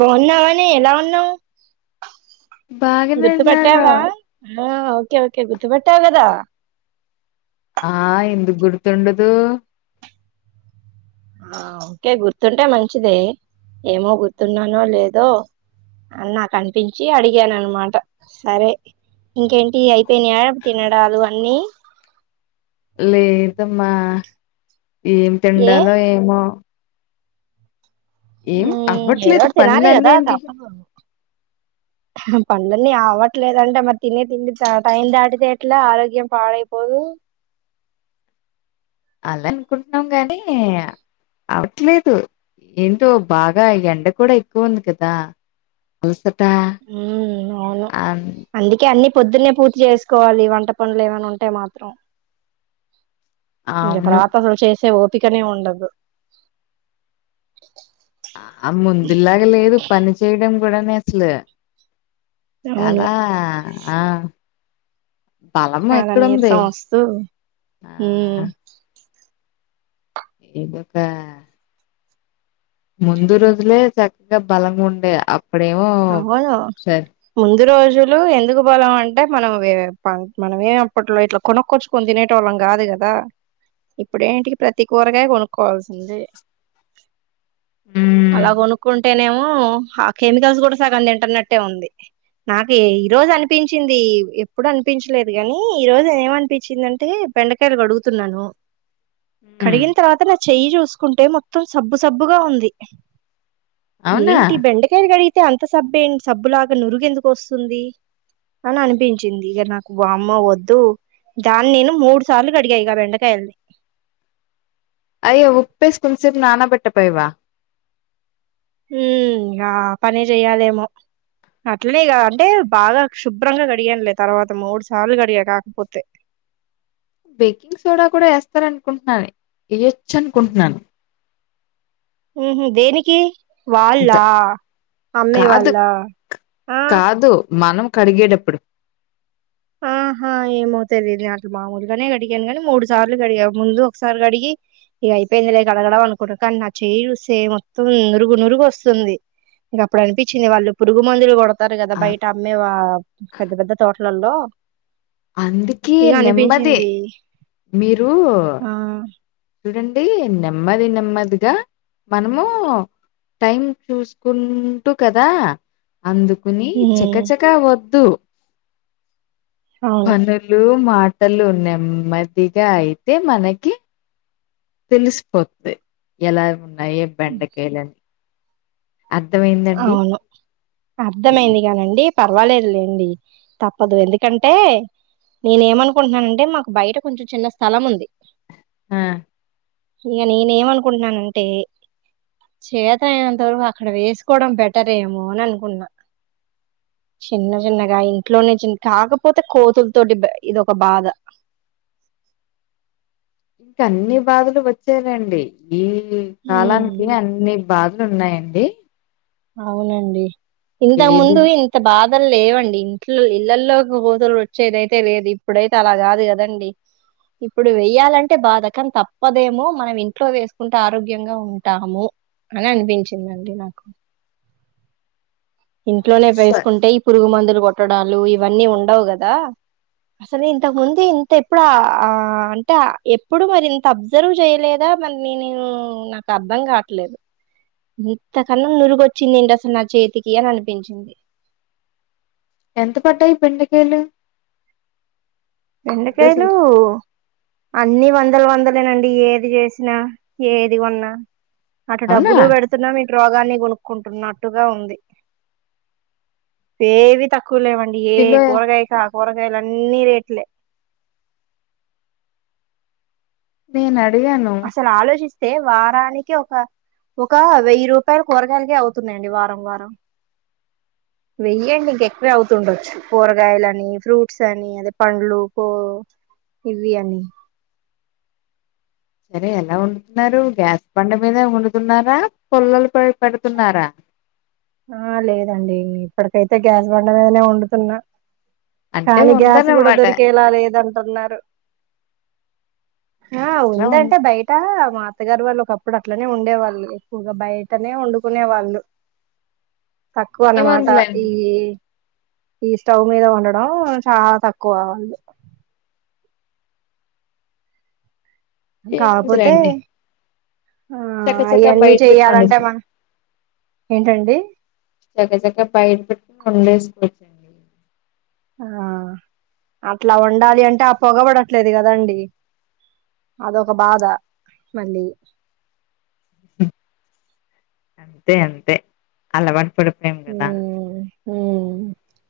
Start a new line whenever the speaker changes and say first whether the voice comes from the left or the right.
right: బాగున్నా వనే ఎలా ఉన్నావు
left: బాగానే ఉన్నాను
right: గుర్తుపట్టావా ఆ ఓకే ఓకే గుర్తుపట్టావుగదా
left: ఆ ఎందుకు గుర్తుండదు
right: ఆ ఓకే గుర్తుంటే మంచిది ఏమో గుర్తున్నానో లేదో అని నాకు అనిపించి అడిగాను అనమాట సరే ఇంకేంటి అయి అయిపోయిన తినడాలు అన్ని
left: లేదమ్మా ఏం
right: ఏ
left: తిండాలో ఏమో ఏం
right: మ్మ్
left: అవ్వట్లేదు
right: ఏదోటి తినాలి
left: పనులన్నీఏంటి
right: పన్లన్ని అవట్లేదంటే మరి తినే తిండి టైం దాటితే ఎట్లా ఆరోగ్యం పాడైపోదు
left: అలా అనుకుంటున్నాం గానీ అవట్లేదు ఏంటో బాగా ఎండ కూడా ఎక్కువ ఉంది కదా అ [unintelligible]
right: ఉం అవును అందుకే అన్ని పొద్దున్న పూర్తి చేసుకోవాలి వంట పనులు ఏమైనా ఉంటే మాత్రం ఇంగ
left: అవును
right: తర్వాత అసలు చేసే ఓపికనే ఉండదు
left: ఆ ముందులాగ లేదు పని చేయడం కూడానే అసలు
right: అవును
left: చాలా ఆ బలం
right: చాలా
left: ఎక్కడుంది
right: నీరసం వస్తూ
left: ఆ
right: హు
left: ఇదొక ముందు రోజులే చక్కగా బలంగా ఉండే అప్పుడేమో
right: అవును
left: సర
right: ముందు రోజులు ఎందుకు బలం అంటే మనం మనమ ఏ అప్పట్లో ఇట్లా కొనక్కొర్చుకని తినేటోల్లం గాదు కదా ఇప్పుడేంటికి ప్రతికూరగాయ కొనుక్కోవాల్సిందే
left: మ్మ్
right: అలా కొనుక్కుంటేనేమో ఆ కెమికల్స్ కూడా సగం తింటున్నట్టే ఉంది నాకు ఈ రోజు అనిపించింది ఎప్పుడు అనిపించలేదు కాని ఈ రోజు ఏమనిపించిందంటే బెండకాయలు కడుగుతున్నాను
left: మ్మ్
right: కడిగిన తర్వాత నా చెయ్యి చూసుకుంటే మొత్తం సబ్బు సబ్బుగా ఉంది
left: అవునా
right: ఏంటి బెండకాయలు కడిగితే అంత సబ్బేంటి సబ్బులాగా నురుగెందుకు వస్తుంది అని అనిపించింది ఇక నాకు వామ్మో వద్దు దాన్ని నేను మూడు సార్లు కడిగా ఇగ బెండకాయల్ని
left: అయ్యో ఉప్పేసి కొంచెం సేపు నానబెట్టపోయావా
right: హుమ్ ఇగ ఆ పనే చెయ్యాలేమో అట్లనే ఇగ అంటే బాగా శుభ్రంగా కడిగానులే తర్వాత మూడు సార్లు కడిగా కాకపోతే
left: బేకింగ్ సోడా కూడా వేస్తారు అనుకుంటున్నాను వేయొచ్చు అనుకుంటున్నాను
right: ఉహూ దేనికి వాళ్ళా
left: ద కాదు
right: అమ్మేవాళ్ళా ఆ
left: కాదు మనం కడిగేటప్పుడు
right: ఆహా ఏమవుతాది లే మామూలుగానే కడిగాను గాని మూడు సార్లు కడిగా ముందు ఒకసారి కడిగి ఇగ అయిపోయిందిలే కడగడం అనుకున్నా కానీ నా చేయి చూస్తే మొత్తం నురుగు నురుగు వస్తుంది ఇంగ అప్పుడు అనిపిచింది వాళ్ళు పురుగు మందులు కొడ తారు కదా
left: అ
right: బయట అమ్మే పెద్ద పెద్ద తోటలల్లో
left: అందుకే
right: ఇగ
left: నెమ్మది
right: అనిపించింది
left: మీరు
right: ఆ
left: చూడండి నెమ్మది నెమ్మదిగా మనము టైం చూసుకుంటూ కదా అందుకుని
right: ఉమ్
left: చకచకా వద్దు
right: అవును
left: పనులు మాటలు నెమ్మదిగా అయితే మనకి తెలిసిపోద్ది ఎలా ఉన్నాయి బెండకాయలని అర్థమయిందండీ
right: అర్థమయింది గానండి పర్వాలేదు లేండి తప్పదు ఎందుకంటే నేనే ఏమనుకుంటున్నానంటే మాకు బయట కొంచెం చిన్న స్థలం ఉంది
left: ఆ
right: ఇక నేనేమనుకుంటున్నానంటే చేతనయినంతవరకు అక్కడ వేసుకు కోవడం బెటర్ ఏమో అని అనుకుంటున్నా చిన్న చిన్నగా ఇంట్లోనే చి కాకపోతే కోతుల తోటి ఇదిొక బాధ
left: [inaudible] ఇంకా అన్ని బాధలు వచ్చేనండి ఈ
right: ఉమ్
left: కాలానికి అన్ని బాధలు ఉన్నాయండి
right: అవునండి ఇంతకు
left: ఏది
right: ముందు ఇంత బాగా అసలు లేవండి ఇంట్లో ఇళ్లల్లోకి కోతులు వచ్చేదయితే లేదు ఇప్పుడైతే అలా కాదు కదండి ఇప్పుడు వెయ్యాలంటే బాధ కాని తప్పదేమో మనం ఇంట్లో వేసుకుంటే ఆరోగ్యంగా ఉంటాము అని అనిపించిందండి నాకు ఇంట్లోనే వేసుకుంటే ఈ పురుగు మందులు కొట్టడాలు ఇవన్నీ ఉండవు కదా అసలు ఇంతకు ముందు ఇంత ఎప్పుడు ఆ అంటే ఎప్పుడు మరి ఇంత అబ్జర్వ్ చేయలేదా చాలామంది న నేను నాకు అర్ధం కాట్లేదు ఇంతకన్నా నురుగొచ్చింది ఏంటి అసలు నా చేతికి అని అనిపించింది
left: ఎంత పడ్డాయి బెండకాయలు కిలో తీ
right: బెంకాయలు ఆ అన్ని వందలు వందలేనండి ఏది చేసినా ఏది కొన్నా అటు
left: అవునా
right: డబ్బులూ పెడుతున్నాం ఇ టు రోగాన్నీ కొనుక్కుంటున్నట్టుగా ఉంది ఏవీ తక్కువ ఎక్కువలేవండి ఏ
left: కిలో
right: కూరగాయకా కూరగాయలు అన్నీ రేట్లే
left: నేనా
right: అసలు ఆలోచిస్తే వారానికి ఒక ఒక వెయ్యి రూపాయలు కూరగాయలకే అవుతున్నాయండి వారం వారం
left: [inaudible]
right: వెయ్యేంటి ఇంక ఎక్కువే అవుతుండొచ్చు కూరగాయలని ఫ్రూట్స్ అని అదే పండ్లు కో బిర్యానీ
left: సరే ఎలా వండుతున్నారు గ్యాస్ బండ మీద వండుతున్నారా పుల్లలపై పెడుతున్నారా
right: ఆ లేదండి ఇప్పటికైతే గ్యాస్ బండ మీద వండుతున్నా
left: అంటే
right: కానీ గ్యాస్ కూడా
left: ఉందన్నమాట
right: దొరికేలా లేదంత ఉన్నారు ఆ
left: ఎక్స్ట్రా ఉం
right: ఉందంటే బయట మా అత్తగారు వాళ్ళు ఒకప్పుడు అట్లనే ఉండే వాళ్ళు ఎక్కువగా బయటనే వండుకునే వాళ్ళు తక్కువ అన్నమాట
left: ఏముందిలేండి.
right: ఈ ఈ స్టవ్ మీద వండడం చాలా తక్కువ వాళ్ళు కాపోతే
left: ఏముందిలేండి చకచకా
right: అయ్యన్నీ
left: బయట పెట్టుకుని
right: చెయ్యాలంటే
left: వండేసు
right: మనం ఏంటండి
left: చక్క చక్క బయట పెట్టి వండేసుకోవచ్చండి
right: ఆ అట్లా ఉండాలి అంటే ఆ పొగబడట్లేదు కదండి అదొక బాధ మళ్ళీ
left: అంతే అంతే అలవాటు పడు
right: ఉ ఉ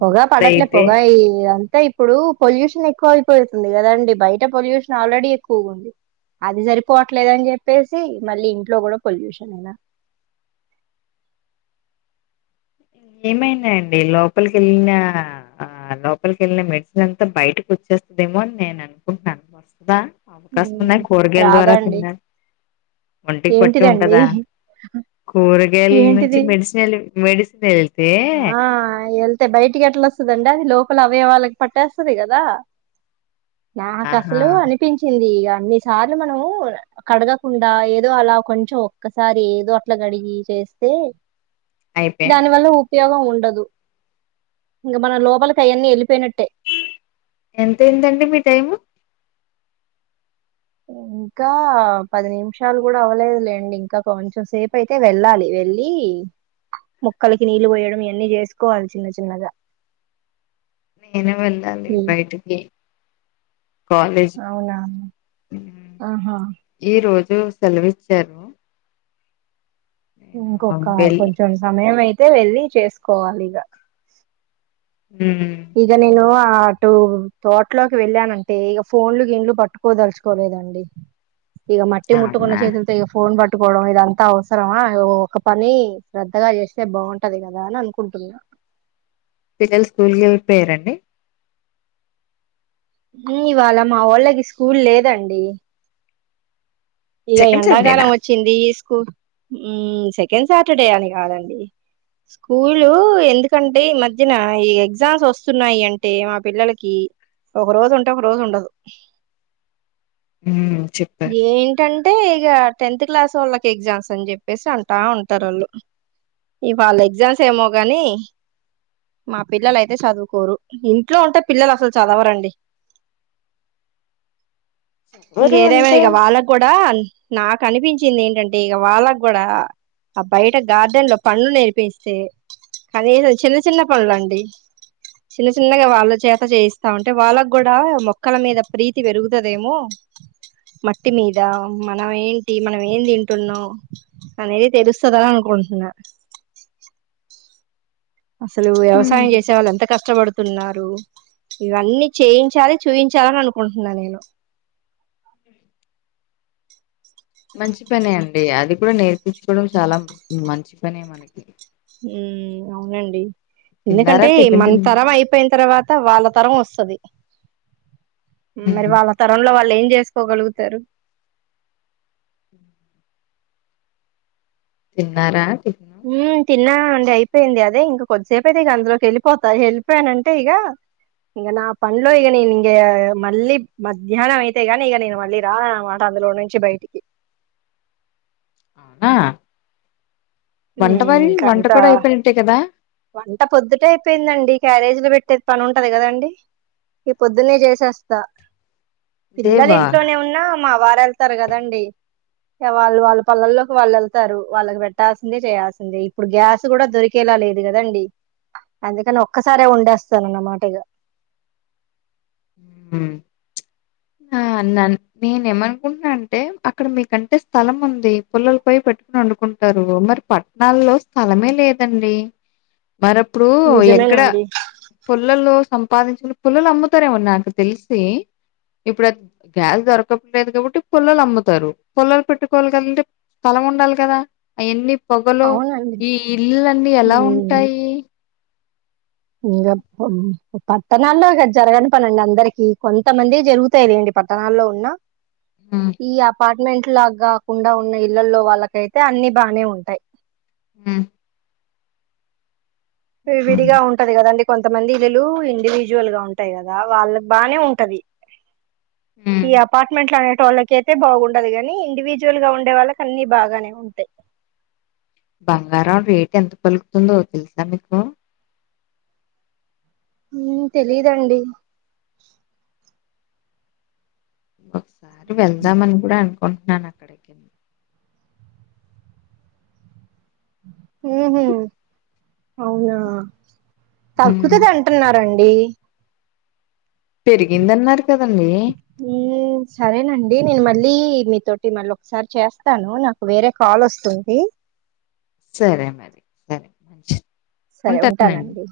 right: పొగా పడట్లే
left: అదైతే
right: పొగా ఈ అయితే ఇప్పుడు పొల్యూషన్ ఎక్కువ అయిపోతుంది కదండి బయట పొల్యూషన్ ఆల్రెడీ ఎక్కువ ఉంది అది సరిపోవట్లేదని చెప్పేసి మళ్ళీ ఇంట్లో గూడా పొల్యూషనేనా
left: ఏమైందండి లోపలికెళ్ళినా ఆ లోపలికెళ్ళిన మెడిసిన్ అంతా బయటికొచ్చి తెస్తదేమో అని నేను అనుకుంట్నాను వస్తదా, అవకాశం ఉందా కూరగాయల్ ద్వారా
right: రాదండి
left: తిండా. ఒంటికి పట్టి
right: ఏంటిదండి
left: ఉంటదా కూర గాయల్ నుంచి
right: ఏంటిది
left: మెడిసినే లేదు మెడిసినేల్
right: ఆ ఎల్ తె బయటికి ఎట్లా ఒస్తదండి అది లోపల అవయవాళ్ళకి పట్టేస్తది గదా నాకు
left: ఆహా
right: అసలు అనిపించింది యా అన్ని సార్లు మనం కడగకుండా ఏదో అలా కొంచెం ఒక్కసారి ఏదో అట్ల గడిగి చే ఎస్తే
left: అయిపోయామ
right: దాని వల్ల ఉపయోగం ఉండదు ఇంగ మన లోపలికి అయన్నీ ఎళ్ళిపోయిన
left: ఎంతైందండి మీ టైము
right: ఇంకా పది నిమిషాలు గూడా అవ్వలేదులేండి, ఇంకా కొంచెం సేపైతే వెళ్ళాలి వెళ్ళీ. మొక్కలకి నీళ్ళు వోయడం ఇయన్నీ చేసుకోవాలి చిన్న చిన్నగా
left: నేను వెళ్లాలి బయటికి కాలేజ్
right: అవునా
left: ఊ
right: ఆహా
left: ఈ రోజు [unintelligible] సెలవిచ్చారు నేను
right: ఇంకొక
left: వెళ్
right: కొంచెం సమయం అయితే వెళ్ళి చేసుకోవాలి ఇగ
left: మ్మ్
right: ఇగ నేనూ ఆ ఆటు తోట్లోకి వెళ్ళానంటే ఇగ ఫోన్లు గీన్లు పట్టుకోదలుచుకోలేదండి ఇగ మట్టి ముట్టుకున్న
left: అవునా
right: చేతుల్తో ఇగ ఫోన్ బట్ ట్టుకోవడం ఇదంతా అవసరమా, ఓ ఒక పని శ్రద్ధగా చేస్తే బాగుంటది గదా అని అనుకుంటున్నా.
left: పిల్లలు స్కూల్కి ఎళ్లిపోయారా అండి
right: హ్మ్ ఇవాళ మా వాళ్ళకి స్కూల్ లేదండి ఇగ
left: సెకండ్
right: ఎండాకాలం
left: సండేనా
right: వచ్చింది కు ఊమ్ సెకండ్ సాటర్డే అని గాదండి స్కూలూ ఎందుకంటే ఈ మధ్యన ఈ ఎగ్జామ్స్ ఒస్తున్నాయి అంటే మా పిల్లలకి ఒక రోజు ఉంటే ఒక రోజు ఉండదు
left: ఊ చెప్పారు
right: ఇగ టెన్త్ క్లాస్ ఓళ్ళకి ఎగ్జామ్స్ అని చెప్పేసి అంటా ఉంటారు ఆళ్ళు ఇవాళ్ళ ఎగ్జామ్స్ ఏమో గానీ మా పిల్లలు అయితే చదువుకోరు ఇంట్లో ఉంటే పిల్లలు అసలు చదవరండి
left: ఎవరు
right: ఇంగే దేవ
left: అంటే
right: ఇగ వాళ్ళ ఆన్ నాకు అనిపించింది ఏంటంటే ఇగ వాళ్ళగ్ గూడా అ బయట గార్డెన్ లో పంలు నేర్పిస్తే కనీసం చిన్న చిన్న పనులండి చిన్న చిన్నగా వాళ్ళ చేత చేయిస్తా ఉంటే, వాళ్ళ గూడా మొక్కల మీద ప్రీతి వెరుగుతుదేమో. మట్టి మీదా మనం ఏంటి మనం ఏం దింటున్నాం అనేది తెలుస్తదా అనుకుంటున్నా అసలూ
left: మ్మ్
right: వ్యవసయం చేసే వాళ్ళ ఎంత కష్టబడు తున్నారు ఇవన్నీ చేయించాలి చూయించాలని అనుకుంటున్నా నేను
left: ఉ మంచి పనే అండి అది కూడా నేర్పిచ్చుకోవడం చాలా మంచి పనే మనకి
right: ఊ అవునండి
left: తిన్నారా
right: ఎందుకంటే
left: టిఫిన్
right: మన
left: తిన్
right: తరం అయిపోయిన తర్వాత వాళ్ళ తరం ఒస్తది హ్మ్ మరి
left: మ్మ్
right: వాళ్ళ తరంలో వాళ్ళు ఏం చేసుకోగలుగుతారు.
left: తిన్నారా అండి.
right: ఉమ్ తిన్నా అండి అయిపోయింది అదే ఇంక కొద్దిసేపయితే ఇక అందులోకి వెళ్ళిపోతా వెళ్ళిపోయానంటే ఇగ ఇంగ నా పన్లో ఇగ నేనింగ మళ్ళీ మధ్యాహ్నం అయితే గానీ ఇగ నేను మళ్ళీ రాననమాట అందులో నుంచి బైటికి
left: ఆ
right: ఇంకంత
left: కదా
right: వంట పొద్దుటే అయిపోయిందండి. క్యారేజ్లు పెట్టే పనుంటది కదండి. ఇగ పొద్దున్నే చేసేస్తా
left: దేవా
right: పిల్లలింట్లోనే ఉన్నా మా వార్ రెళ్తారు కదండి ఇక వాళ్ళు వాళ్ళ పల్లల్లోకి వాళ్ళేళ్తారు వాళ్ళకి పెట్టా ల్సిందే చేయాల్సిందే ఇప్పుడు గ్యాస్ కూడా దొరికేలా లేదు కదండి. అందుకని ఒక్కసారే వొండేస్తానన్నమాటిగా
left: మ్. ఆ అన్నాన్ నేనేమమనుకుంటున్నా అంటే అక్కడ మీకంటే స్థలం ఉంది పుల్లల పోయి పెట్టు కొనొండుకుంటారు మరి పట్ణాల్లో స్థలమే లేదండి. మరప్పుడు ఎక్కడ
right: నిజమేనండి
left: పుల్లలు సంపాదించుకుండు పుల్లలమ్ముతారేమన్నా నాకు తెలిసి ఇప్పుడద్ గ్యాస్ దొరకట్లేదు కాబట్టి పుల్లలమ్ముతారు పుల్లలు పెట్టుకోవాలి కంటే స్థలం ఉండాలి కదా అయన్ని పొగలు
right: అవునండి
left: ఈ ఇల్లన్నీ ఎలా ఉంటాయి.
right: ఇంగ ప పట్టనాల్లో జరగని పనండి అందరికి కొంతమందివి జరుగుతాయిలేండి. పట్టణాల్లో ఉన్నా
left: హ్మ్.
right: ఈ అపార్ట్ మెంట్లా గాకుండా ఉన్న ఇళ్లల్లో వాళ్ళకైతే అన్ని బానే ఉంటాయ్.
left: మ్ హ్మ్.
right: విడివిడిగా ఉంటది కదండి. కొంతమంది ఇల్లులు ఇండివిజ్వల్గా ఉంటాయి కదా వాళ్ళక్ బానే ఉంటది.
left: హ్మ్.
right: ఈ అపార్ట్మెంట్లా టోళ్ళకయితే బాగుండదు గాని ఇండివిజువల్గా ఉండే వాళ్ళకి అన్ని బాగానే ఉంటాయి.
left: బంగారం రేటెంత పలుకుతుందో తెలుసా మీకు
right: మ్ తెలీదండి.
left: ఇంకోకసారి వెళ్దామని కూడా అనుకుంటున్నాను అక్కడికి
right: ఏమి. అవునా.
left: హ్మ్.
right: తగ్గుతది అంటున్నారం డి.
left: పెరిగిందన్నారు కదండి
right: ఇంగేమ్. సరేనండి. నేను మళ్ళీ మీతోటి మళ్ళోకసారి చేస్తాను. నాకు వేరే కాల్ వస్తుంది.
left: సరే మరి సరే మంచిది.
right: సరే ఉంటానండి.